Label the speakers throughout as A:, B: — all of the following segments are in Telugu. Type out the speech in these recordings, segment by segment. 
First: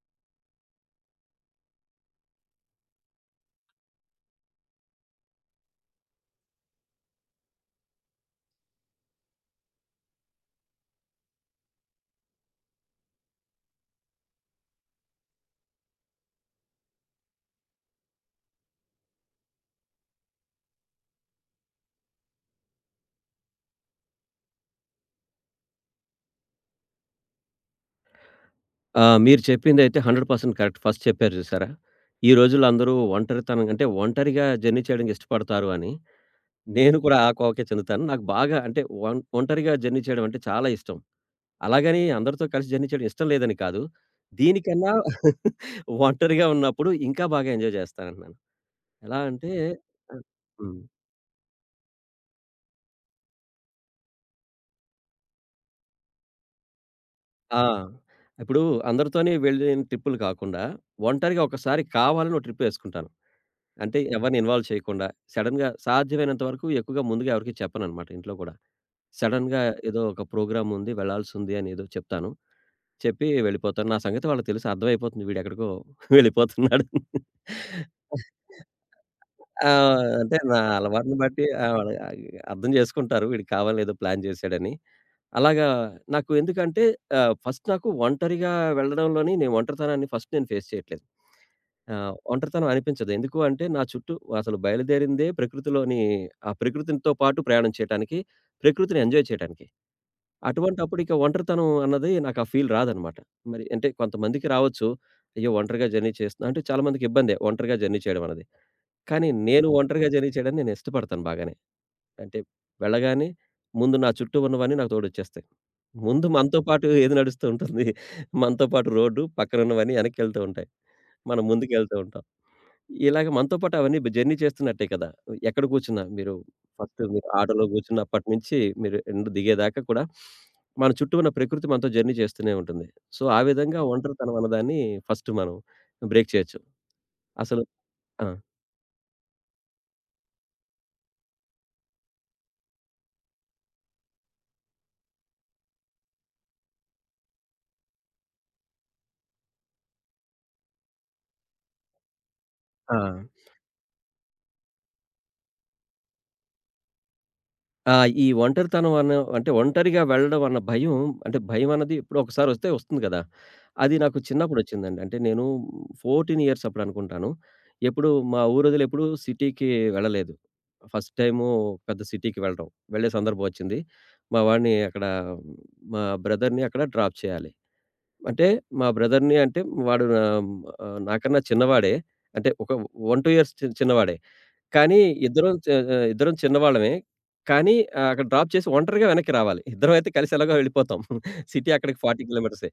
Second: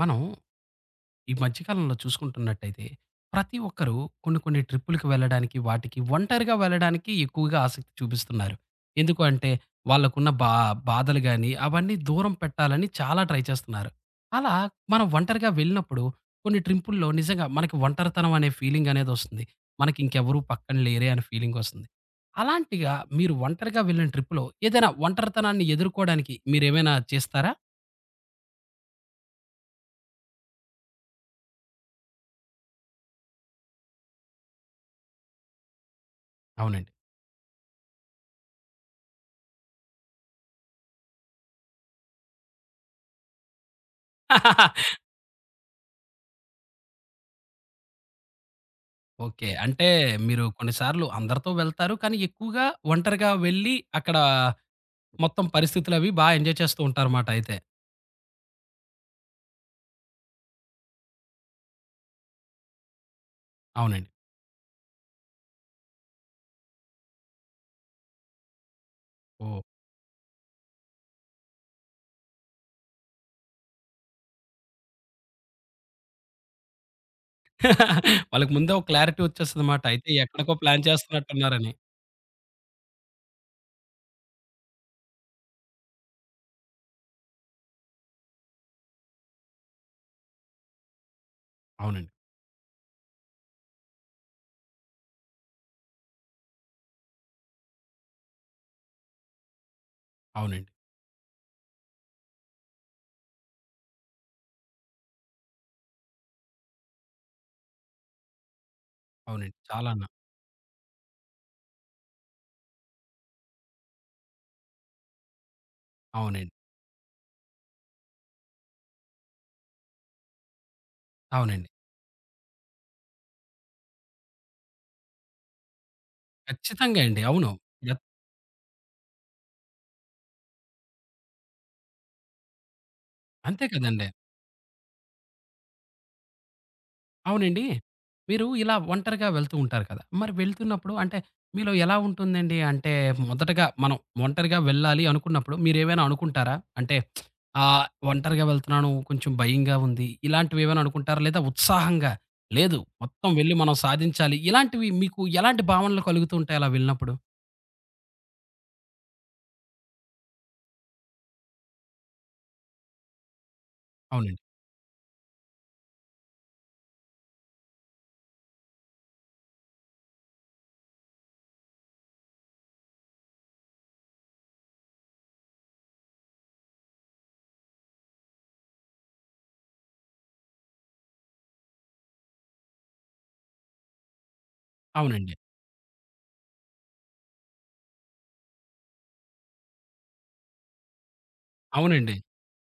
A: మనం ఈ మధ్యకాలంలో చూసుకుంటున్నట్టయితే, ప్రతి ఒక్కరు కొన్ని కొన్ని ట్రిప్పులకి వెళ్ళడానికి, వాటికి ఒంటరిగా వెళ్ళడానికి ఎక్కువగా ఆసక్తి చూపిస్తున్నారు. ఎందుకు అంటే వాళ్ళకున్న బాధలు గాని, అవన్నీ దూరం పెట్టాలని చాలా ట్రై చేస్తున్నారు. అలా మనం ఒంటరిగా వెళ్ళినప్పుడు కొన్ని ట్రింపుల్లో నిజంగా మనకి ఒంటరితనం అనే ఫీలింగ్ అనేదొస్తుంది. మనకి ఇంకెవరు పక్కన లేరే అనే ఫీలింగొస్తుంది. అలాంటిగా మీరు ఒంటరిగా వెళ్ళిన ట్రిప్‌లో ఏదైనా ఒంటరితనాన్ని ఎదుర్కోవడానికి మీరేమైనా చేస్తారా?
B: మీరు చెప్పిందైతే 100% కరెక్ట్. ఫస్ట్ చెప్పారు చూసారా? ఈ రోజుల్లో అందరూ ఒంటరితనం అంటే ఒంటరిగా జర్నీ చేయడానికి ఇష్టపడతారు అని.
A: అవునండి.
B: నేను కూడా ఆ కోవకే చెందుతాను. నాకు బాగా అంటే ఒంటరిగా జర్నీ చేయడం అంటే చాలా ఇష్టం. అలాగని అందరితో కలిసి జర్నీ చేయడం ఇష్టం లేదని కాదు. దీనికన్నా ఒంటరిగా ఉన్నప్పుడు ఇంకా బాగా ఎంజాయ్ చేస్తానంటున్నాను. ఎలా
A: ఓకే.
B: అంటే
A: అంటే
B: ఆ!
A: మీరు
B: హ్మ్.
A: కొన్నిసార్లు అందరితో వెళ్తారు. కానీ ఎక్కువగా ఒంటరిగా వెళ్ళి అక్కడ మొత్తం పరిస్థితులవి ఎంజాయ్ చేస్తూ ఉంటారుమాట అయితే.
B: ఆ! ఇప్పుడు అందరితోని వెళ్ళిన ట్రిప్పులు కాకుండా ఒంటరిగా ఒకసారి కావాలని ఒక ట్రిప్ వేసుకుంటాను. అంటే
A: అవునండి.
B: ఎవరిని ఇన్వాల్వ్ చేయకుండా సడెన్‌గా సాధ్యమైనంత వరకు ఎక్కువగా ముందుగా ఎవరికీ చెప్పననమాట ఇంట్లో కూడా. సడెన్‌గా
A: ఓహ్!
B: ఏదో ఒక ప్రోగ్రామ్ ఉంది వెళ్ళాల్సుంది అని ఏదో చెప్తాను. చెప్పి వెళ్ళిపోతాను. నా సంగతి వాళ్ళకి తెలుసు అర్థమైపోతుంది వీడెక్కడికో వెళ్ళిపోతున్నాడని.
A: వాళ్ళకి ముందే ఒక క్లారిటీ
B: ఆ!
A: వచ్చేస్తదన్నమాట. అయితే
B: అంటే
A: ఎక్కడికో
B: నా
A: ప్లాన్
B: అలవాటుని బట్టి
A: చేస్తున్నట్టున్నారని.
B: ఆవిడ అర్థం చేసుకుంటారు. వీడికి కావాలని ఏదో ప్లాన్ చేసాడని. అలాగా నాకు ఎందుకంటే ఫస్ట్ నాకు ఒంటరిగా వెళ్ళడంలోని నేను ఒంటరితనాన్ని ఫస్ట్ నేను ఫేస్ చేయట్లేదు.
A: అవునండి.
B: ఒంటరితనం అనిపించదు. ఎందుకు అంటే నా చుట్టూ అసలు బయలుదేరిందే ప్రకృతిలోని ఆ ప్రకృతితో పాటు ప్రయాణం చేయటానికి, ప్రకృతిని ఎంజాయ్ చేయటానికి.
A: అవునండి.
B: అటువంటప్పుడు ఇక ఒంటరితనం అన్నది నాకు ఆ ఫీల్ రాదనమాట. మరి అంటే కొంతమందికి రావచ్చు. అయ్యో! ఒంటరిగా జర్నీ చేస్తున్నా అంటే చాలా మందికి ఇబ్బందే ఒంటరిగా జర్నీ చేయడం అనేది. కానీ
A: అవునండి.
B: నేను ఒంటరిగా
A: చాలానా?
B: జర్నీ చేయడాన్ని నేను ఇష్టపడతాను బాగానే. అంటే వెళ్ళగానే ముందు నా చుట్టూ ఉన్నవన్నీ నాకు తోడొచ్చేస్తాయి. ముందు
A: అవునండి.
B: మనతో పాటు ఏది నడుస్తూ ఉంటుంది. మనతో పాటు రోడ్డు, పక్కనున్నవన్నీ వెనక్కెళ్తూ ఉంటాయి. మనం
A: అవునండి.
B: ముందుకెళ్తూ ఉంటాం. ఇలాగ మనతో పాటు అవన్నీ జర్నీ చేస్తున్నట్టే కదా! ఎక్కడ కూర్చున్నా మీరు
A: ఖచ్చితంగా
B: ఫస్ట్
A: అండి.
B: మీరు
A: అవును.
B: ఆటోలో
A: ఎత్
B: కూర్చున్నప్పటి నుంచి మీరు ఎండ్ దిగేదాకా కూడా మన చుట్టూ ఉన్న ప్రకృతి మనతో జర్నీ చేస్తూనే ఉంటుంది. సో, ఆ
A: అంతే
B: విధంగా
A: కదండీ!
B: ఒంటరితనం అన్నదాన్ని ఫస్ట్ మనం బ్రేక్ చేయొచ్చు. అసలు
A: అవునండి.
B: ఆ!
A: మీరు ఇలా ఒంటరిగా వెళ్తూ ఉంటారు కదా! మరి వెళ్తున్నప్పుడు అంటే మీలో ఎలా ఉంటుందండి? అంటే మొదటగా మనం ఒంటరిగా వెళ్ళాలి అనుకున్నప్పుడు మీరేమైనా అనుకుంటారా? అంటే ఒంటరిగా వెళ్తున్నాను, కొంచెం భయంగా ఉంది. ఇలాంటివి ఏమైనా అనుకుంటారా? లేదా ఉత్సాహంగా లేదు
B: ఆ!
A: మొత్తం వెళ్ళి మనం సాధించాలి. ఇలాంటివి మీకు ఎలాంటి భావనలు కలుగుతూ ఉంటాయి అలా వెళ్ళినప్పుడు?
B: ఆ! ఈ ఒంటరితనం అనే అంటే ఒంటరిగా వెళ్ళడం అన్న భయం అంటే భయం అన్నది ఎప్పుడో ఒకసారి వస్తే వస్తుంది కదా! అది నాకు
A: అవునండి.
B: చిన్నప్పుడొచ్చిందండి. అంటే నేను 14 ఇయర్స్ అప్పుడు అనుకుంటాను. ఎప్పుడు మా ఊరోదిలి ఎప్పుడు సిటీకి వెళ్ళలేదు. ఫస్ట్ టైము పెద్ద సిటీకి వెళ్ళడం. వెళ్ళే సందర్భం వచ్చింది. మా వాడిని అక్కడ మా బ్రదర్‌ని అక్కడ డ్రాప్ చేయాలి. అంటే మా బ్రదర్‌ని అంటే వాడు నాకన్నా చిన్నవాడే. అంటే ఒక 1, 2 ఇయర్స్ చిన్నవాడే. కానీ
A: అవునండి.
B: ఇద్దరం ఇద్దరం చిన్నవాళ్ళమే. కానీ అక్కడ డ్రాప్ చేసి ఒంటరిగా వెనక్కి రావాలి. ఇద్దరమైతే కలిసి ఎలాగో వెళ్ళిపోతాం. సిటీ అక్కడికి
A: అవునండి.
B: 40 కిలోమీటర్సే.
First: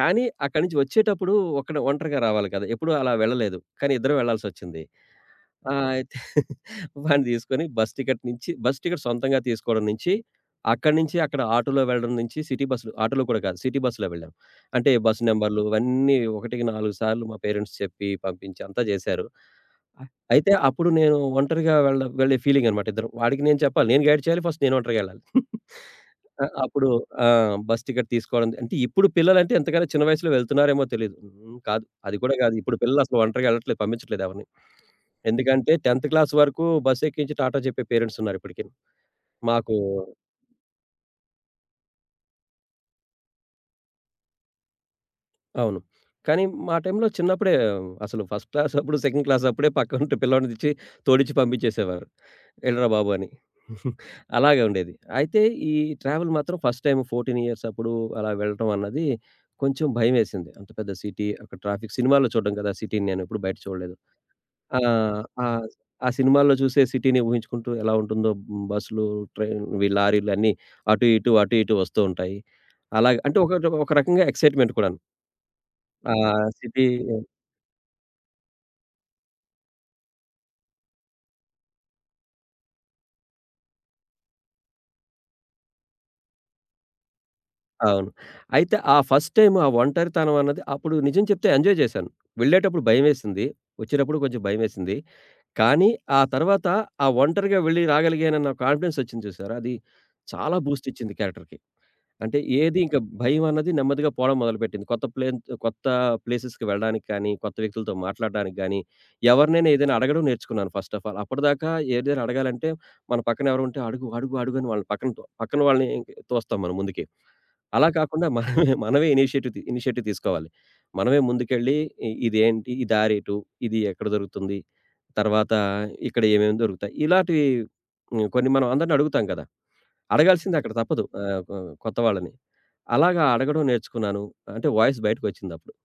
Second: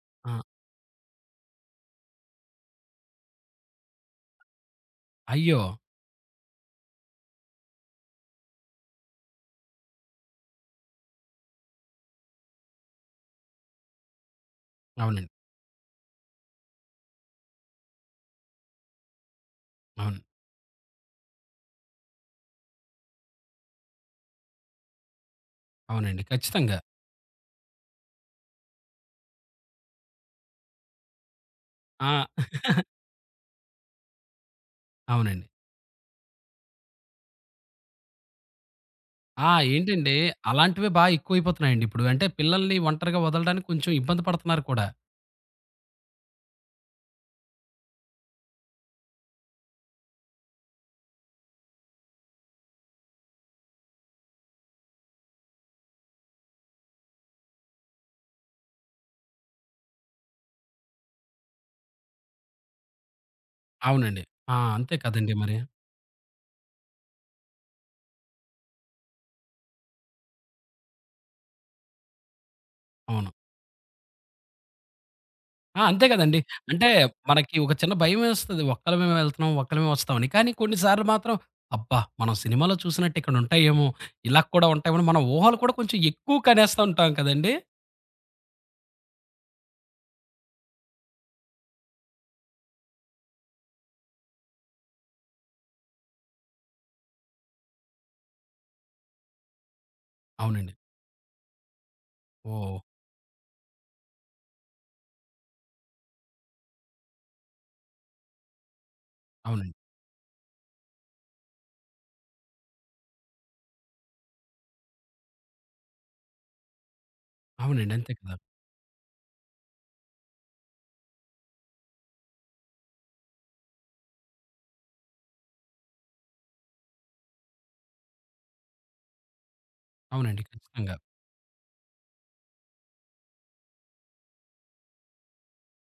B: కానీ
A: ఆ!
B: అక్కడి నుంచి వచ్చేటప్పుడు ఒక్కడే ఒంటరిగా రావాలి కదా! ఎప్పుడూ అలా వెళ్ళలేదు. కానీ ఇద్దరం వెళ్ళాల్సొచ్చింది.
A: అయ్యో!
B: అయితే వాడిని తీసుకొని బస్ టికెట్ నుంచి బస్ టికెట్ సొంతంగా తీసుకోవడం నుంచి, అక్కడి నుంచి అక్కడ ఆటోలో వెళ్ళడం నుంచి సిటీ బస్‌లు ఆటోలో కూడా కాదు. సిటీ బస్‌లో వెళ్ళాం. అంటే బస్
A: అవునండి.
B: నంబర్‌లు ఇవన్నీ 1కి 4 సార్లు మా పేరెంట్స్ చెప్పి, పంపించి అంతా చేశారు. అ
A: అవును.
B: అయితే అప్పుడు నేను ఒంటరిగా వెళ్ళే ఫీలింగ్ అనమాట ఇద్దరం. వాడికి నేను చెప్పాలి. నేను గైడ్ చేయాలి. ఫస్ట్ నేను ఒంటరిగా వెళ్ళాలి.
A: అవునండి. ఖచ్చితంగా.
B: అప్పుడు ఆ! బస్ టికెట్ తీసుకోవడం అంటే ఇప్పుడు పిల్లలంటే ఎంతకైనా చిన్న వయసులో వెళ్తున్నారేమో తెలీదు. కాదు. అది
A: ఆ!
B: కూడా కాదు. ఇప్పుడు పిల్లలు అసలు ఒంటరిగా వెళ్ళట్లేదు. పంపించట్లేదు ఎవరిని.
A: అవునండి.
B: ఎందుకంటే 10థ్ క్లాస్ వరకు బస్ ఎక్కించి టాటా చెప్పే పేరెంట్స్ ఉన్నారు ఇప్పటికి.
A: ఆ!
B: మాకు
A: ఏంటండి అలాంటివే ఎక్కువైపోతున్నాయండి ఇప్పుడు. అంటే పిల్లల్ని ఒంటరిగా వదలడానికి కొంచెం ఇబ్బంది పడుతున్నారు కూడా.
B: అవును. కానీ మా టైంలో చిన్నప్పుడే అసలు ఫస్ట్ క్లాస్ అప్పుడు, సెకండ్ క్లాస్ అప్పుడే పక్కనుంటి పిల్లోడిని తెచ్చి తోడించి పంపించేసేవారు. "ఎళ్ళరా బాబు" అని. అలాగే ఉండేది. అయితే ఈ ట్రావెల్ మాత్రం ఫస్ట్ టైమ్ 14 ఇయర్స్ అప్పుడు అలా వెళ్ళటం అన్నది కొంచెం భయమేసింది. అంత పెద్ద సిటీ, అక్కడ ట్రాఫిక్ సినిమాల్లో చూడడం కదా! సిటీని నేనెప్పుడు బయట చూడలేదు.
A: అవునండి. ఆ!
B: ఆ!
A: అంతే కదండీ
B: ఆ!
A: మరి.
B: ఆ సినిమాల్లో చూసే సిటీని ఊహించుకుంటూ ఎలా ఉంటుందో బస్సులు, ట్రైన్ ఇవి లారీలు అన్నీ అటు ఇటు, అటు ఇటు వస్తూ ఉంటాయి. అలాగే
A: అవును.
B: అంటే ఒక ఒక రకంగా ఎక్సైట్‌మెంట్ కూడాను.
A: ఆ! అంతే
B: ఆ
A: కదండీ.
B: సిటీ
A: అంటే మనకి ఒక చిన్న భయమేస్తది. ఒక్కలమే వెళ్తున్నాం, ఒక్కలమే వస్తామని. కానీ కొన్ని సార్లు మాత్రం అబ్బా! మనం సినిమాలో చూసినట్టు ఇక్కడ ఉంటాయేమో, ఇలా కూడా ఉంటాయేమో మన ఊహలు కూడా కొంచెం ఎక్కువ కనేస్తా ఉంటాం కదండీ.
B: అవును. అయితే ఆ ఫస్ట్ టైమ్ ఆ ఒంటరితనం అన్నది అప్పుడు నిజం చెప్తే ఎంజాయ్ చేశాను. వెళ్ళేటప్పుడు భయమేసింది. వచ్చేటప్పుడు కొంచెం భయమేసింది. కానీ ఆ తర్వాత ఆ ఒంటరిగా వెళ్ళి రాగలిగానన్న కాన్ఫిడెన్స్ వచ్చింది చూసారా! అది చాలా
A: అవునండి.
B: బూస్ట్ ఇచ్చింది క్యారెక్టర్‌కి. అంటే
A: ఓహ్!
B: ఏది ఇంక భయమన్నది నెమ్మదిగా పోవడం మొదలుపెట్టింది. కొత్త ప్లేన్ కొత్త ప్లేసెస్‌కి వెళ్ళడానికి కానీ, కొత్త వ్యక్తులతో మాట్లాడడానికి గానీ, ఎవరినైనా
A: అవునండి.
B: ఏదైనా అడగడం నేర్చుకున్నాను ఫస్ట్ ఆఫ్ ఆల్. అప్పటిదాకా ఏదైనా అడగాలంటే మన పక్కన ఎవరుంటే అడుగు, అడుగు, అడుగు అని వాళ్ళని పక్కన పక్కన వాళ్ళని ఇంక తోస్తాం మనం ముందుకి. అలా
A: అవునండి. అంతే
B: కాకుండా
A: కదా!
B: మనమే మనమే ఇనిషియేటివ్ తీసుకోవాలి. మనమే ముందుకెళ్ళి ఇదేంటి? ఈ దారేటు? ఇది ఎక్కడ దొరుకుతుంది? తర్వాత ఇక్కడ ఏమేమి దొరుకుతాయి? ఇలాంటివి కొన్ని మనం అందరిని అడుగుతాం కదా!
A: అవునండి.
B: అడగాల్సిందే అక్కడ
A: ఖచ్చితంగా.
B: తప్పదు. ఆహ్, కొ కొత్త వాళ్ళని. అలాగా అడగడం నేర్చుకున్నాను. అంటే వాయిస్ బయటకొచ్చిందప్పుడు.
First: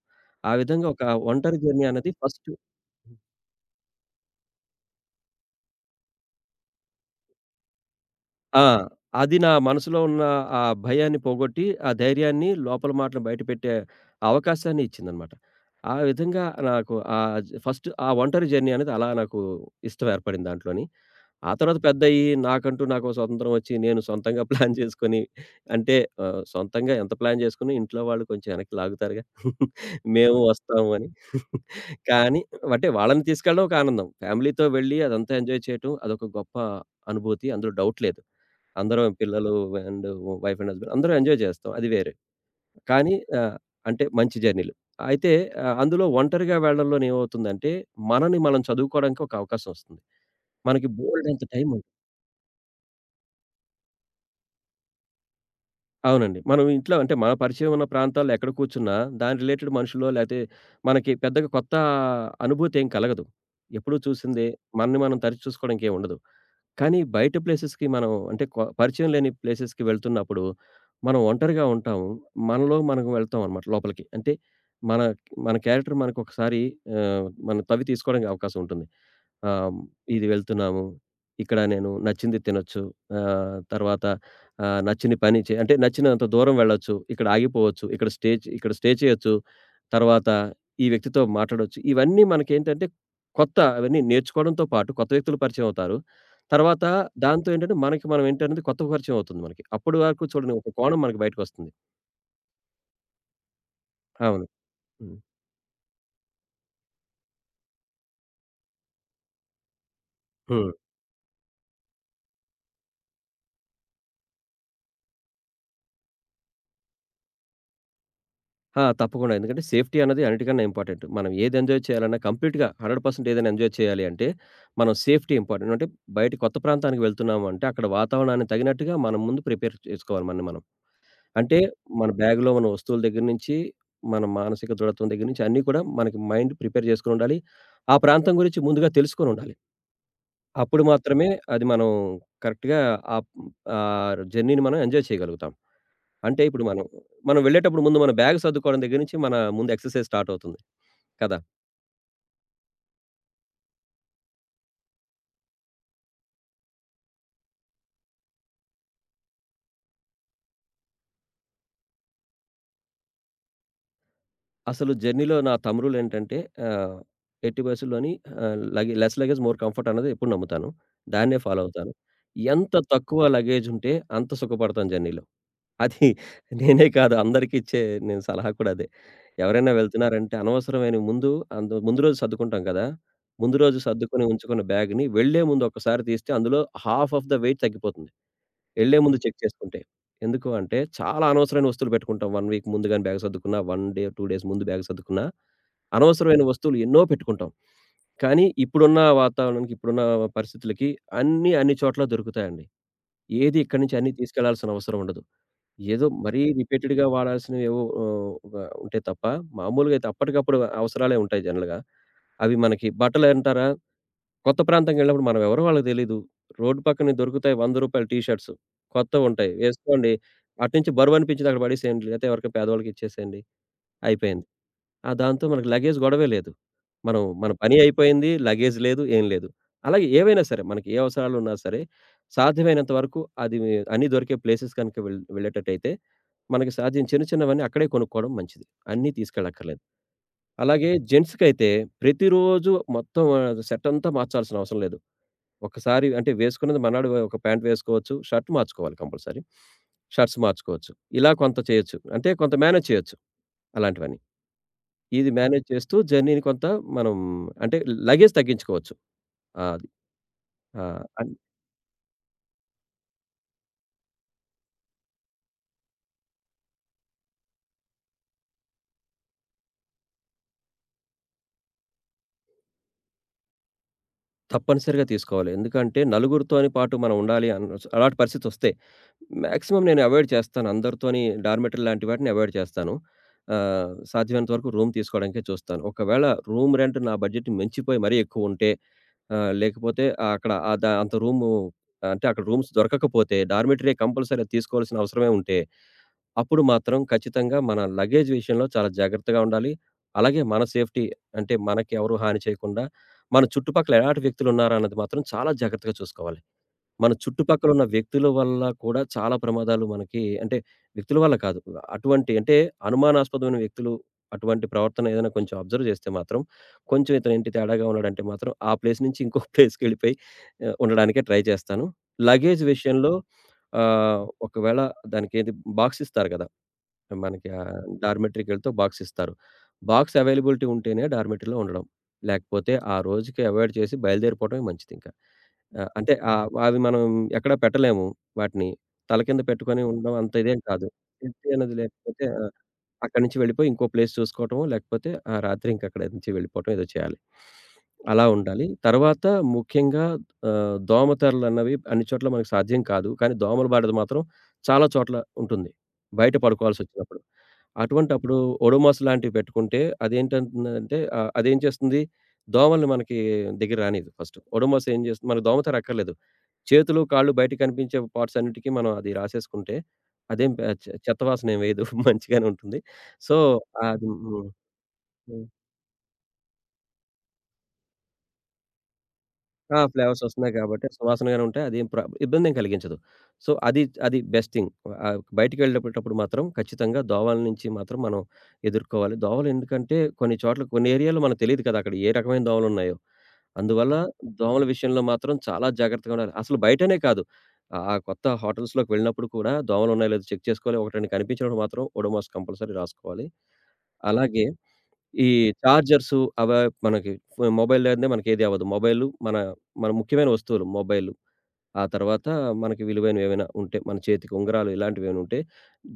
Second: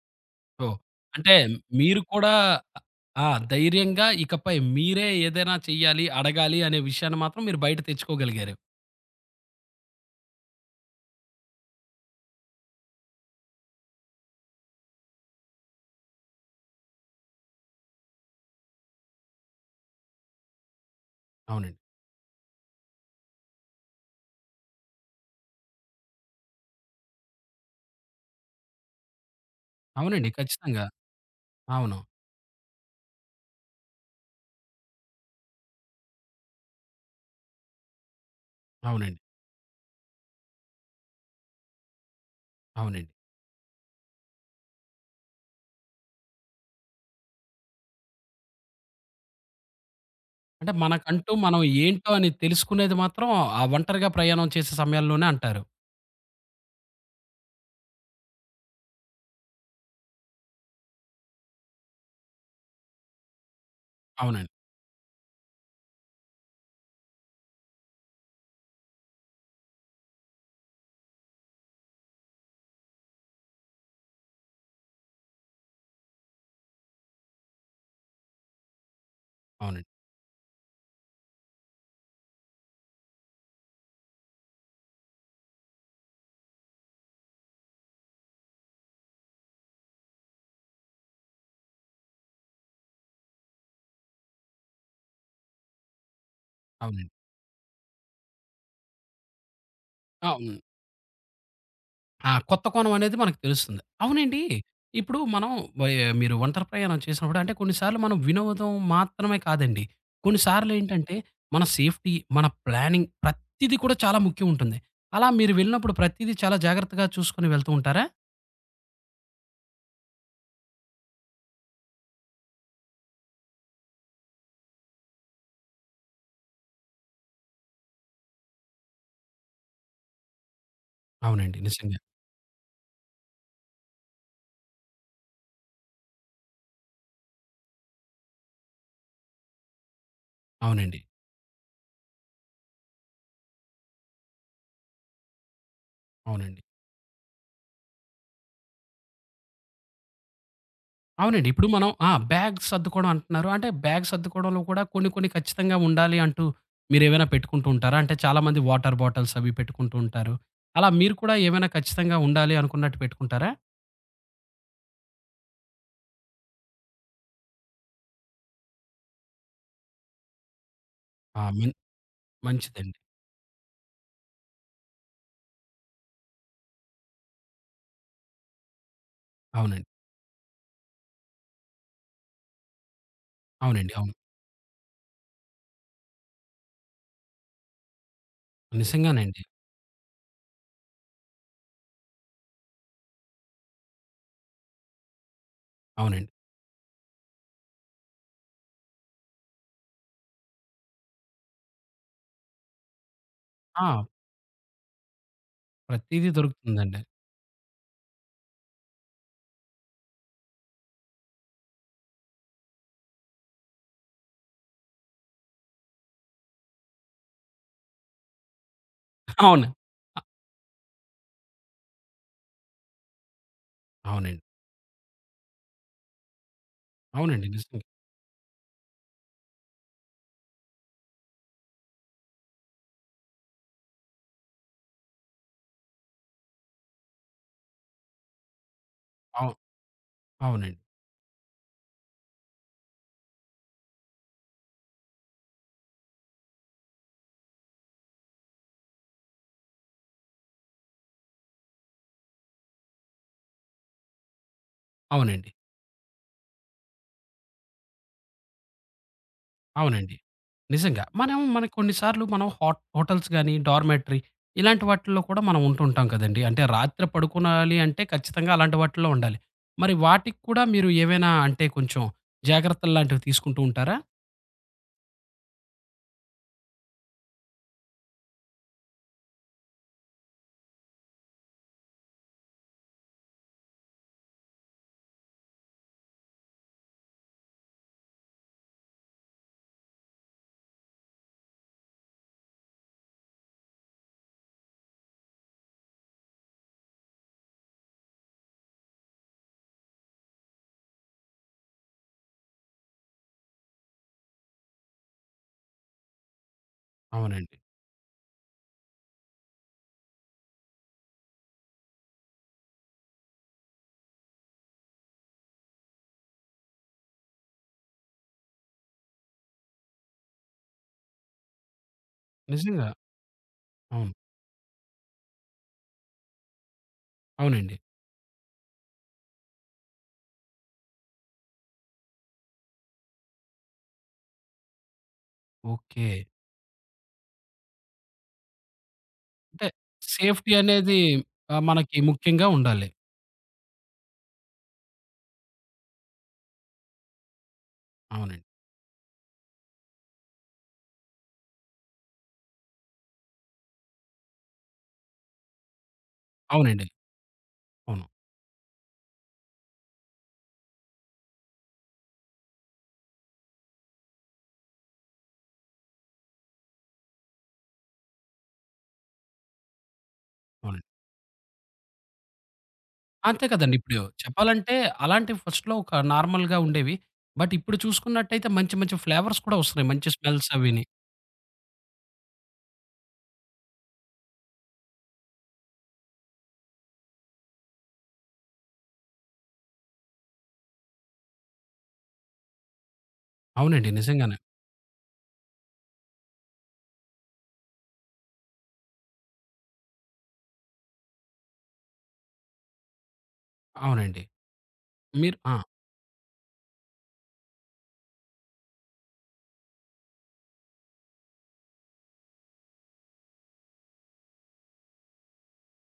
B: ఆ
A: ఓహ్!
B: విధంగా
A: అంటే
B: ఒంటరి జర్నీ
A: మీరు
B: అనేది
A: కూడా
B: ఫస్ట్
A: ఆ! ధైర్యంగా ఇకపై మీరే ఏదైనా చెయ్యాలి, అడగాలి అనే విషయాన్ని మాత్రం మీరు బయట తెచ్చుకోగలిగారు.
B: ఆ! అది నా మనసులో ఉన్న ఆ భయాన్ని పోగొట్టి, ఆ ధైర్యాన్ని లోపల మాటలు బయట పెట్టే అవకాశాన్ని ఇచ్చిందనమాట. ఆ విధంగా నాకు ఫస్ట్ ఆ ఒంటరి జర్నీ అనేది అలా నాకు ఇష్టం ఏర్పడింది దాంట్లోని. ఆ
A: అవునండి.
B: తర్వాత పెద్దయ్యి నాకంటూ నాకో స్వతంత్రం వచ్చి నేను సొంతంగా ప్లాన్ చేసుకొని అంటే సొంతంగా ఎంత ప్లాన్ చేసుకున్నా ఇంట్లో వాళ్ళు కొంచెం వెనక్కి లాగుతారుగా.
A: అవునండి.
B: మేము
A: ఖచ్చితంగా.
B: వస్తాము అని.
A: అవును.
B: కానీ అంటే వాళ్ళని తీసుకెళ్ళడం ఒక ఆనందం. ఫ్యామిలీతో వెళ్ళి అదంతా ఎంజాయ్ చేయటం అదొక గొప్ప అనుభూతి. అందులో డౌట్ లేదు. అందరం
A: అవునండి.
B: పిల్లలు అండ్ వైఫ్ అండ్ హస్బాండ్ అందరం ఎంజాయ్ చేస్తాం. అది వేరే.
A: అవునండి.
B: కానీ ఆహ్, అంటే మంచి జర్నీలు. అయితే అందులో ఒంటరిగా వెళ్ళడంలోనేమవుతుందంటే మనని మనం చదువుకోవడానికి ఒక అవకాశం వస్తుంది.
A: అంటే
B: మనకి
A: మనకంటూ
B: బోలెడంత
A: మనం
B: టైం
A: ఏంటో అని తెలుసుకునేది మాత్రం ఆ ఒంటరిగా ప్రయాణం చేసే సమయాల్లోనే అంటారు.
B: అవునండి. మనం ఇంట్లో అంటే మన పరిచయం ఉన్న ప్రాంతాల్లో ఎక్కడ కూర్చున్నా, దాని రిలేటెడ్ మనుషులో లేతే మనకి పెద్దగా కొత్త అనుభూతి ఏం కలగదు. ఎప్పుడూ చూసిందే.
A: అవునండి.
B: మనని మనం తరిచి చూసుకోవడానికి ఏం ఉండదు. కానీ బయట ప్లేసెస్‌కి మనం అంటే పరిచయం లేని ప్లేసెస్‌కి వెళ్తున్నప్పుడు మనం ఒంటరిగా ఉంటాము. మనలో మనం వెళ్తాం అనమాట లోపలికి. అంటే మన మన మనకొకసారి మనం తవ్వి తీసుకోవడానికి అవకాశం ఉంటుంది. ఆహ్,
A: అవునండి.
B: ఇది వెళ్తున్నాము. ఇక్కడ నేను నచ్చింది తినొచ్చు. తర్వాత నచ్చిన పని చే అంటే నచ్చినంత దూరం వెళ్ళొచ్చు. ఇక్కడ ఆగిపోవచ్చు. ఇక్కడ స్టే చేయొచ్చు. తర్వాత ఈ వ్యక్తితో మాట్లాడొచ్చు. ఇవన్నీ మనకేంటంటే కొత్త అవన్నీ నేర్చుకోవడంతో పాటు కొత్త వ్యక్తులు పరిచయం అవుతారు. తర్వాత
A: అవునండి.
B: దాంతో ఏంటంటే మనకి మనం ఏంటనేది కొత్త పరిచయం అవుతుంది మనకి. అప్పటి వరకు చూడని
A: అవును.
B: ఒక కోణం మనకి బయటకొస్తుంది.
A: ఆ! కొత్త కోణం అనేది మనకు తెలుస్తుంది. అవునండి.
B: అవును.
A: ఇప్పుడు
B: హ్మ్.
A: మనం వయ్ మీరు ఒంటరి ప్రయాణం చేసినప్పుడు అంటే కొన్నిసార్లు మనం వినోదం మాత్రమే కాదండి.
B: హ్మ్.
A: కొన్నిసార్లు ఏంటంటే మన సేఫ్టీ, మన ప్లానింగ్ ప్రతీది కూడా చాలా ముఖ్యం ఉంటుంది. అలా మీరు వెళ్ళినప్పుడు ప్రతీదీ చాలా జాగ్రత్తగా చూసుకొని వెళ్తూ ఉంటారా?
B: ఆ! తప్పకుండా. ఎందుకంటే సేఫ్టీ అన్నది అన్నిటికన్నా ఇంపార్టెంట్. మనం ఏది ఎంజాయ్ చేయాలన్నా కంప్లీట్‌గా 100% ఏదైనా ఎంజాయ్ చేయాలి అంటే మనం సేఫ్టీ ఇంపార్టెంట్. అంటే బయట కొత్త ప్రాంతానికి వెళ్తున్నాము అంటే అక్కడ వాతావరణానికి తగినట్టుగా మనం ముందు ప్రిపేర్ చేసుకోవాలి మనల్ని మనం.
A: అవునండి.
B: అంటే
A: నిజంగా.
B: మన బ్యాగ్‌లో ఉన్న వస్తువుల దగ్గర నుంచి, మన మానసిక దృఢత్వం దగ్గర నుంచి అన్నీ కూడా మనకి మైండ్ ప్రిపేర్ చేసుకొనుండాలి. ఆ ప్రాంతం గురించి ముందుగా తెలుసుకొనుండాలి. అప్పుడు
A: అవునండి.
B: మాత్రమే అది మనం కరెక్ట్‌గా ఆహ్, ఆహ్, జర్నీని మనం ఎంజాయ్ చేయగలుగుతాం. అంటే
A: అవునండి.
B: ఇప్పుడు మనం, మనం వెళ్ళేటప్పుడు ముందు మన బ్యాగ్ సర్దుకోవడం దగ్గర నుంచి మన ముందు ఎక్సర్‌సైజ్ స్టార్ట్ అవుతుంది కదా!
A: అవునండి. ఇప్పుడు మనం ఆ! బ్యాగ్ సర్దుకోవడం అంటున్నారు. అంటే బ్యాగ్ సర్దుకోవడంలో కూడా కొన్ని కొన్ని ఖచ్చితంగా ఉండాలి అంటూ మీరేమైనా పెట్టుకుంటూ ఉంటారా? అంటే చాలామంది వాటర్ బాటిల్స్ అవి పెట్టుకుంటూ ఉంటారు. అలా మీరు కూడా ఏమైనా ఖచ్చితంగా ఉండాలి అనుకున్నట్టు పెట్టుకుంటారా?
B: అసలు జర్నీలో నా తమ్ముళ్ళేంటంటే ఆహ్, ఎట్టి పరిస్థితుల్లోని ఆహ్, లగే లెస్ లగేజ్ మోర్ కంఫర్ట్ అన్నది ఎప్పుడు నమ్ముతాను. దాన్నే
A: ఆ!
B: ఫాలో అవుతాను. ఎంత
A: మంచిదండి.
B: తక్కువ లగేజ్ ఉంటే అంత సుఖపడతాను జర్నీలో. అది నేనే కాదు అందరికిచ్చే నేను సలహా కూడా అదే. ఎవరైనా
A: అవునండి.
B: వెళ్తున్నారంటే అనవసరమైన ముందు రోజు సర్దుకుంటాం కదా! ముందు రోజు
A: అవునండి. అవును.
B: సర్దుకొని ఉంచుకున్న బ్యాగ్‌ని వెళ్ళే ముందు ఒక్కసారి తీస్తే అందులో హాఫ్ ఆఫ్ ద వెయిట్ తగ్గిపోతుంది. వెళ్ళే ముందు చెక్
A: నిజంగానండి.
B: చేసుకుంటే. ఎందుకు అంటే చాలా అనవసరమైన వస్తువులు పెట్టుకుంటాం. 1 వీక్ ముందుగానే బ్యాగ్ సర్దుకున్నా, 1 డే, 2 డేస్ ముందు బ్యాగ్ సర్దుకున్నా,
A: అవునండి.
B: అనవసరమైన వస్తువులు ఎన్నో పెట్టుకుంటాం. కానీ ఇప్పుడున్న వాతావరణానికి, ఇప్పుడున్న పరిస్థితులకి అన్నీ అన్ని చోట్ల దొరుకుతాయండి. ఏది ఇక్కడి నుంచి
A: ఆ!
B: అన్నీ తీసుకెళ్లాల్సిన అవసరం ఉండదు. ఏదో
A: ప్రతీదీ
B: మరీ
A: దొరుకుతుందండి.
B: రిపీటెడ్‌గా వాడాల్సినవేవో ఒక ఉంటే తప్ప, మామూలుగా అయితే అప్పటికప్పుడు అవసరాలే ఉంటాయి జనరల్‌గా. అవి మనకి బట్టలంటారా, కొత్త ప్రాంతంకెళ్ళినప్పుడు మనమెవరో వాళ్ళకి తెలీదు. రోడ్డు పక్కనే దొరుకుతాయి రూ. 100 టీ షర్ట్స్. కొత్తవుంటాయి.
A: అవును.
B: వేసుకోండి. అటు నుంచి బరువనిపించింది అక్కడ పడేసేయండి. లేతే ఎవరికో పేదవాళ్ళకిచ్చేసేయండి.
A: అవునండి.
B: అయిపోయింది. ఆ! దాంతో మనకు లగేజ్ గొడవే లేదు. మనం
A: అవునండి.
B: మన పని
A: నిజంగా.
B: అయిపోయింది. లగేజ్ లేదు. ఏం లేదు. అలాగే ఏవైనా సరే మనకి ఏ అవసరాలున్నా సరే సాధ్యమైనంత వరకు అది అన్నీ దొరికే ప్లేసెస్ కనుక వెళ్ళేటట్టయితే మనకి సాధ్యం చిన్న చిన్నవన్నీ అక్కడే కొనుక్కోవడం మంచిది. అన్నీ
A: అవును.
B: తీసుకెళ్ళక్కర్లేదు.
A: అవునండి.
B: అలాగే జెంట్స్‌కైతే ప్రతిరోజు మొత్తం సెట్ అంతా మార్చాల్సిన అవసరం లేదు. ఒకసారి అంటే వేసుకున్నది మర్నాడు ఒక ప్యాంట్ వేసుకోవచ్చు. షర్ట్ మార్చుకోవాలి కంపల్సరీ. షర్ట్స్ మార్చుకోవచ్చు. ఇలా కొంత చేయొచ్చు. అంటే కొంత మేనేజ్ చేయొచ్చు అలాంటివన్నీ. ఇది
A: అవునండి.
B: మేనేజ్ చేస్తూ జర్నీని కొంత మనం అంటే లగేజ్ తగ్గించుకోవచ్చు. ఆ! అది.
A: అవునండి.
B: ఆ!
A: నిజంగా.
B: అన్
A: మనం మన కొన్ని సార్లు మనం హాట్ హోటల్స్ గాని, డార్మెటరీ ఇలాంటి వాటిల్లో కూడా మనం ఉంటుంటాం కదండీ. అంటే రాత్రి పడుకోనాలి అంటే ఖచ్చితంగా అలాంటి వాటిల్లో ఉండాలి. మరి వాటికి కూడా మీరు ఏవైనా అంటే కొంచెం జాగ్రత్తలు లాంటివి తీసుకుంటూ ఉంటారా?
B: తప్పనిసరిగా తీసుకోవాలి. ఎందుకంటే నలుగురితోని పాటు మనం ఉండాలి అలాంటి పరిస్థితొస్తే మాక్సిమం నేను అవాయిడ్ చేస్తాను. అందరితోని డార్‌మెటల్ లాంటి వాటిని అవాయిడ్ చేస్తాను. సాధ్యమైనంత వరకు రూమ్ తీసుకోవడానికే చూస్తాను. ఒకవేళ రూమ్ రెంట్ నా బడ్జెట్ మించిపోయి మరీ ఎక్కువుంటే ఆహ్, లేకపోతే ఆ అక్కడ ఆహ్, ద అంత రూము అంటే అక్కడ రూమ్స్ దొరకకపోతే డార్‌మెటరే కంపల్సరీగా తీసుకోవాల్సిన అవసరమే ఉంటే అప్పుడు మాత్రం ఖచ్చితంగా మన లగేజ్ విషయంలో చాలా జాగ్రత్తగా ఉండాలి. అలాగే మన సేఫ్టీ అంటే మనకెవరు హాని చేయకుండా, మన చుట్టుపక్కల ఎలాంటి వ్యక్తులున్నారన్నది మాత్రం చాలా జాగ్రత్తగా చూసుకోవాలి. మన
A: అవునండి.
B: చుట్టుపక్కల ఉన్న వ్యక్తుల వల్ల కూడా చాలా ప్రమాదాలు మనకి అంటే వ్యక్తుల వల్ల కాదు. అటువంటి అంటే అనుమానాస్పదమైన వ్యక్తులు అటువంటి ప్రవర్తన ఏదైనా కొంచెం అబ్జర్వ్ చేస్తే మాత్రం, కొంచెం ఇతను ఏంటి తేడాగా ఉన్నాడంటే మాత్రం ఆ ప్లేస్ నుంచి ఇంకో ప్లేస్‌కెళ్ళిపోయి ఉండడానికే ట్రై చేస్తాను. లగేజ్
A: నిజంగా.
B: విషయంలో
A: అవును.
B: ఒకవేళ దానికేది బాక్స్ ఇస్తారు కదా! మనకి
A: అవునండి.
B: డార్మెటరీకెళ్తే ఒక బాక్స్ ఇస్తారు. బాక్స్ అవైలబిలిటీ ఉంటేనే డార్మెటరీలో ఉండడం. లేకపోతే ఆ రోజుకి అవాయిడ్ చేసి బయలుదేరిపోవడమే మంచిదింక.
A: ఓకే.
B: అవి మనం ఎక్కడ పెట్టలేము వాటిని. తల కింద
A: అంటే
B: పెట్టుకొని ఉండడం అంత
A: సేఫ్టీ
B: ఇదేం కాదు.
A: అనేది
B: సేఫ్టీ అనేది
A: మనకి
B: లేకపోతే ఆ!
A: ముఖ్యంగా ఉండాలి.
B: అక్కడి నుంచి వెళ్ళిపోయి ఇంకో ప్లేస్ చూసుకోవటమో, లేకపోతే ఆ రాత్రి ఇంకక్కడి నుంచి వెళ్ళిపోవటం ఏదో చేయాలి. అలా
A: అవునండి.
B: ఉండాలి. తర్వాత ముఖ్యంగా దోమతెరలన్నవి అన్ని చోట్ల మనకు సాధ్యం కాదు. కానీ దోమల బారిన మాత్రం చాలా చోట్ల ఉంటుంది. బయట
A: అవునండి.
B: పడుకోవాల్సొచ్చినప్పుడు.
A: అవును.
B: అటువంటప్పుడు ఒడోమాస్ లాంటివి పెట్టుకుంటే అదేంటంటుందంటే అదేం చేస్తుంది దోమల్ని మనకి దగ్గర రానీయదు ఫస్ట్. ఒడోమాస్ ఏం చేస్తుంది మనకు దోమతెర అక్కర్లేదు. చేతులు, కాళ్ళు బయట కనిపించే పార్ట్స్ అన్నిటికి మనం అది రాసేసుకుంటే, అదేం పె
A: అవునండి.
B: చె చెత్త వాసనేం వేయదు. మంచిగానే ఉంటుంది. సో,
A: అంతే కదండీ! ఇప్పుడు
B: అది హ్మ్.
A: చెప్పాలంటే అలాంటివి
B: హ్మ్.
A: ఫస్ట్‌లో ఒక నార్మల్‌గా ఉండేవి. బట్ ఇప్పుడు చూసుకున్నట్టయితే మంచి మంచి ఫ్లేవర్స్ కూడా
B: ఆ!
A: వస్తున్నాయి. మంచి
B: ఫ్లేవర్స్
A: స్మెల్స్
B: వస్తున్నాయి
A: అవిని.
B: కాబట్టి సువాసనగానే ఉంటాయి. అదేం ప్ర ఇబ్బందేం కలిగించదు. సో, అది అది బెస్ట్ థింగ్. బయటికెళ్ళేటప్పుడు మాత్రం ఖచ్చితంగా దోవల నుంచి మాత్రం మనం ఎదుర్కోవాలి. దోవలు ఎందుకంటే కొన్ని చోట్ల కొన్ని ఏరియాలో మనకు తెలీదు కదా! అక్కడ ఏ రకమైన దోవలున్నాయో.
A: అవునండి.
B: అందువల్ల
A: నిజంగానే.
B: దోమల విషయంలో మాత్రం చాలా జాగ్రత్తగా ఉండాలి. అసలు బయటనే కాదు. ఆ కొత్త హోటల్స్‌లోకి వెళ్ళినప్పుడు కూడా దోమలున్నాయో లేదో చెక్ చేసుకోవాలి. ఒకటి రెండు కనిపించినప్పుడు మాత్రం ఓడోమాస్ కంపల్సరీ రాసుకోవాలి.
A: అవునండి.
B: అలాగే ఈ
A: మీరు ఆ!
B: చార్జర్సు అవ మనకి మొబైల్ లేనిదే మనకేది అవ్వదు. మొబైలు మన మన ముఖ్యమైన వస్తువులు మొబైలు. ఆ తర్వాత మనకి విలువైనవేవైనా ఉంటే మన చేతికి ఉంగరాలు ఇలాంటివేమైనా ఉంటే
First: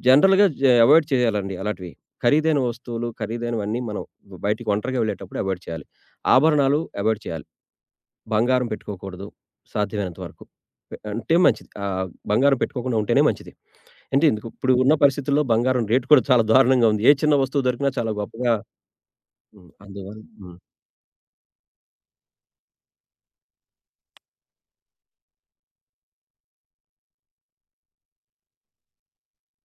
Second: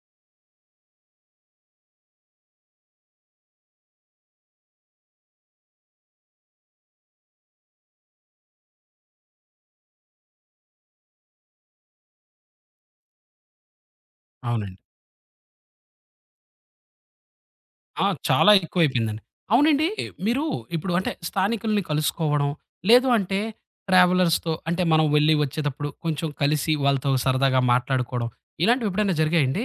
B: జనరల్‌గా అవాయిడ్ చేయాలండి అలాంటివి. ఖరీదైన వస్తువులు, ఖరీదైనవన్నీ మనం బయటికి ఒంటరిగా వెళ్ళేటప్పుడు అవాయిడ్ చేయాలి. ఆభరణాలు అవాయిడ్ చేయాలి. బంగారం పెట్టుకోకూడదు సాధ్యమైనంత వరకు. అంటే మంచిది. బంగారం పెట్టుకోకుండా ఉంటేనే మంచిది. అంటే ఎందుకు ఇప్పుడు
A: అవునండి.
B: ఉన్న పరిస్థితుల్లో బంగారం రేటు కూడా చాలా దారుణంగా ఉంది. ఏ చిన్న వస్తువు దొరికినా
A: ఆ!
B: చాలా
A: చాలా
B: గొప్పగా
A: ఎక్కువైపోయిందండి. అవునండి.
B: అందువల్ల
A: మీరు ఇప్పుడు అంటే స్థానికుల్ని కలుసుకోవడం, లేదు అంటే ట్రావెలర్స్‌తో అంటే మనం వెళ్లి వచ్చేతప్పుడు కొంచెం కలిసి వాళ్ళతో సరదాగా మాట్లాడుకోవడం, ఇలాంటివి ఎప్పుడైనా జరిగాయండి?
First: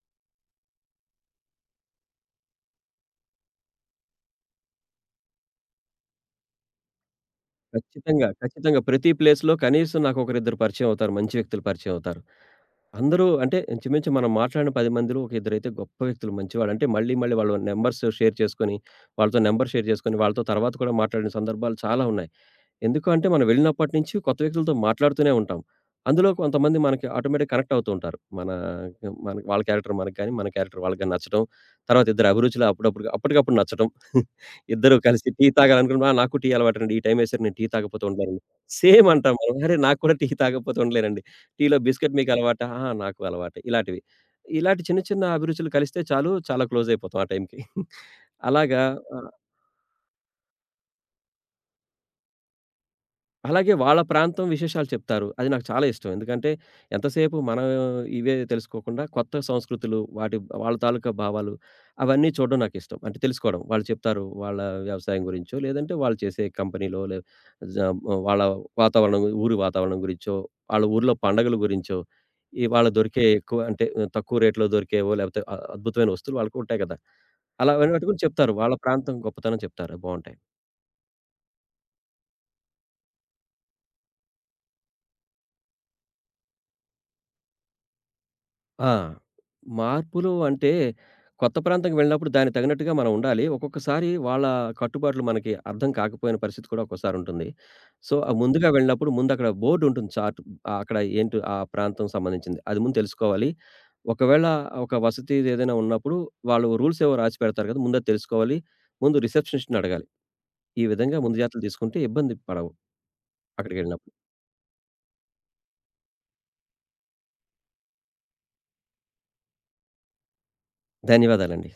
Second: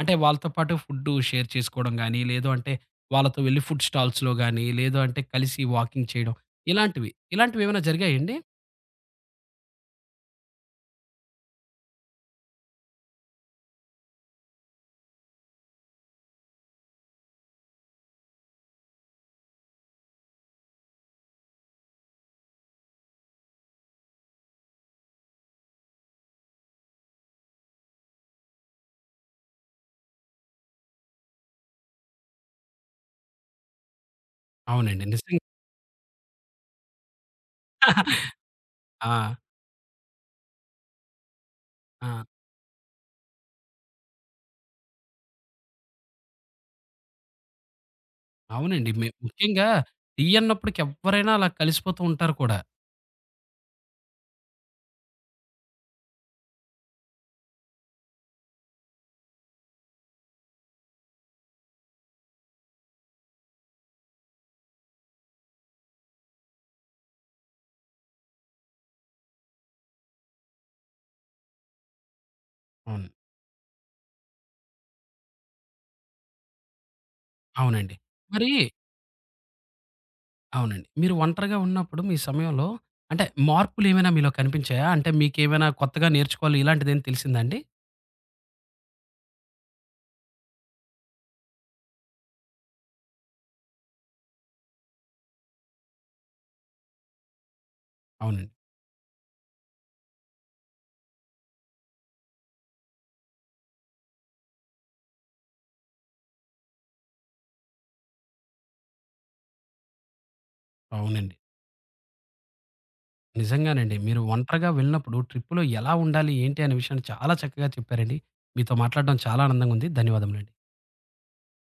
A: అంటే వాళ్ళతో పాటు ఫుడ్డు షేర్ చేసుకోవడం గాని, లేదు అంటే వాళ్ళతో వెళ్లి ఫుడ్ స్టాల్స్‌లో గాని, లేదు అంటే కలిసి వాకింగ్ చేయడం ఇలాంటివి. ఇలాంటివేమైనా
B: ఖచ్చితంగా.
A: జరిగాయండి?
B: ఖచ్చితంగా. ప్రతి ప్లేస్‌లో కనీసం నాకొకరిద్దరు పరిచయం అవుతారు. మంచి వ్యక్తులు పరిచయం అవుతారు. అందరూ అంటే ఇంచుమించు మనం మాట్లాడిన 10 మందిలో ఒక ఇద్దరైతే గొప్ప వ్యక్తులు మంచివాళ్ళు. అంటే మళ్ళీ మళ్ళీ వాళ్ళ నంబర్స్ షేర్ చేసుకొని, వాళ్ళతో నంబర్ షేర్ చేసుకొని, వాళ్ళతో తర్వాత కూడా మాట్లాడిన సందర్భాలు చాలా ఉన్నాయి. ఎందుకు అంటే మనం వెళ్ళినప్పటి నుంచి కొత్త వ్యక్తులతో మాట్లాడుతూనే ఉంటాం. అందులో కొంతమంది మనకి ఆటోమేటిక్‌గా కనెక్ట్ అవుతూ ఉంటారు. మన మన వాళ్ళ క్యారెక్టర్ మనకు గాని, మన క్యారెక్టర్ వాళ్ళకి గాని నచ్చడం. తర్వాత ఇద్దరి అభిరుచులు అప్పుడప్పుడు అప్పటికప్పుడు నచ్చడం. ఇద్దరు
A: అవునండి.
B: కలిసి
A: నిజంగా.
B: టీ తాగాలనుకున్నప్పుడు, "ఆ! నాకు టీ అలవాటండి. ఈ టైం వేసారు నేను టీ తాగకపోతే ఉండలేనండి." సేమ్
A: ఆ!
B: అంటాం మనం. "అరే! నాకు కూడా టీ తాగకపోతే ఉండలేనండి. టీలో
A: ఆ!
B: బిస్కెట్ మీకు అలవాటా?" "ఆ! నాకు అలవాటే." ఇలాంటివి. ఇలాంటి చిన్న చిన్న అభిరుచులు కలిస్తే చాలు చాలా క్లోజ్ అయిపోతాం ఆ టైంకి. అలాగా
A: అవునండి. మే
B: ఆ!
A: ముఖ్యంగా టీ అన్నప్పటికి ఎవ్వరైనా అలా కలిసిపోతూ ఉంటారు కూడా.
B: అలాగే వాళ్ళ ప్రాంతం విశేషాలు చెప్తారు. అది నాకు చాలా ఇష్టం. ఎందుకంటే ఎంతసేపు మనం ఇవే తెలుసుకోకుండా కొత్త సంస్కృతులు, వాటి వాళ్ళ తాలూకా భావాలు అవన్నీ చూడడం నాకిష్టం. అంటే తెలుసుకోవడం. వాళ్ళు చెప్తారు వాళ్ళ వ్యవసాయం గురించో, లేదంటే వాళ్ళు చేసే కంపెనీలో లే జ వాళ్ళ వాతావరణం, ఊరి వాతావరణం గురించో, వాళ్ళ ఊర్లో పండగల గురించో, ఈ వాళ్ళ
A: అవును.
B: దొరికే ఎక్కువ తక్కువ రేట్‌లో దొరికేవో లేకపోతే అద్భుతమైన వస్తువులు వాళ్ళకు ఉంటాయి కదా! అలా అవన్నీ
A: అవునండి.
B: పట్టుకొని
A: మరి
B: చెప్తారు. వాళ్ళ ప్రాంతం గొప్పతనం చెప్తారు. బావుంటాయి.
A: అవునండి. మీరు ఒంటరిగా ఉన్నప్పుడు మీ సమయంలో అంటే మార్పులేమైనా మీలో కనిపించాయా? అంటే మీకేమైనా కొత్తగా నేర్చుకోవాలి ఇలాంటిదేమైనా తెలిసిందా అండి?
B: ఆ! మార్పులు అంటే, కొత్త ప్రాంతానికి వెళ్ళినప్పుడు దానికి తగినట్టుగా మనం ఉండాలి. ఒక్కొక్కసారి వాళ్ళ కట్టుబాట్లు మనకి అర్థం కాకపోయిన పరిస్థితి కూడా ఒక్కోసారుంటుంది. సో,
A: అవునండి.
B: ముందుగా వెళ్ళినప్పుడు ముందక్కడ బోర్డుంటుంది చార్ట్. అక్కడ ఏంటో ఆ ప్రాంతం సంబంధించింది. అది ముందు తెలుసుకోవాలి. ఒకవేళ ఒక వసతిదేదైనా ఉన్నప్పుడు వాళ్ళు రూల్స్ ఏవో రాసి పెడతారు కదా! ముందది తెలుసుకోవాలి. ముందు రిసెప్షనిస్ట్‌ని అడగాలి. ఈ విధంగా
A: అవునండి.
B: ముందు జాగ్రత్తలు తీసుకుంటే ఇబ్బంది పడవు
A: నిజంగానండి.
B: అక్కడికెళ్ళినప్పుడు.
A: మీరు ఒంటరిగా వెళ్ళినప్పుడు ట్రిప్‌లో ఎలా ఉండాలి? ఏంటి? అనే విషయాన్ని చాలా చక్కగా చెప్పారండి. మీతో మాట్లాడడం చాలా ఆనందంగా ఉంది. ధన్యవాదములండి.
B: ధన్యవాదాలండి.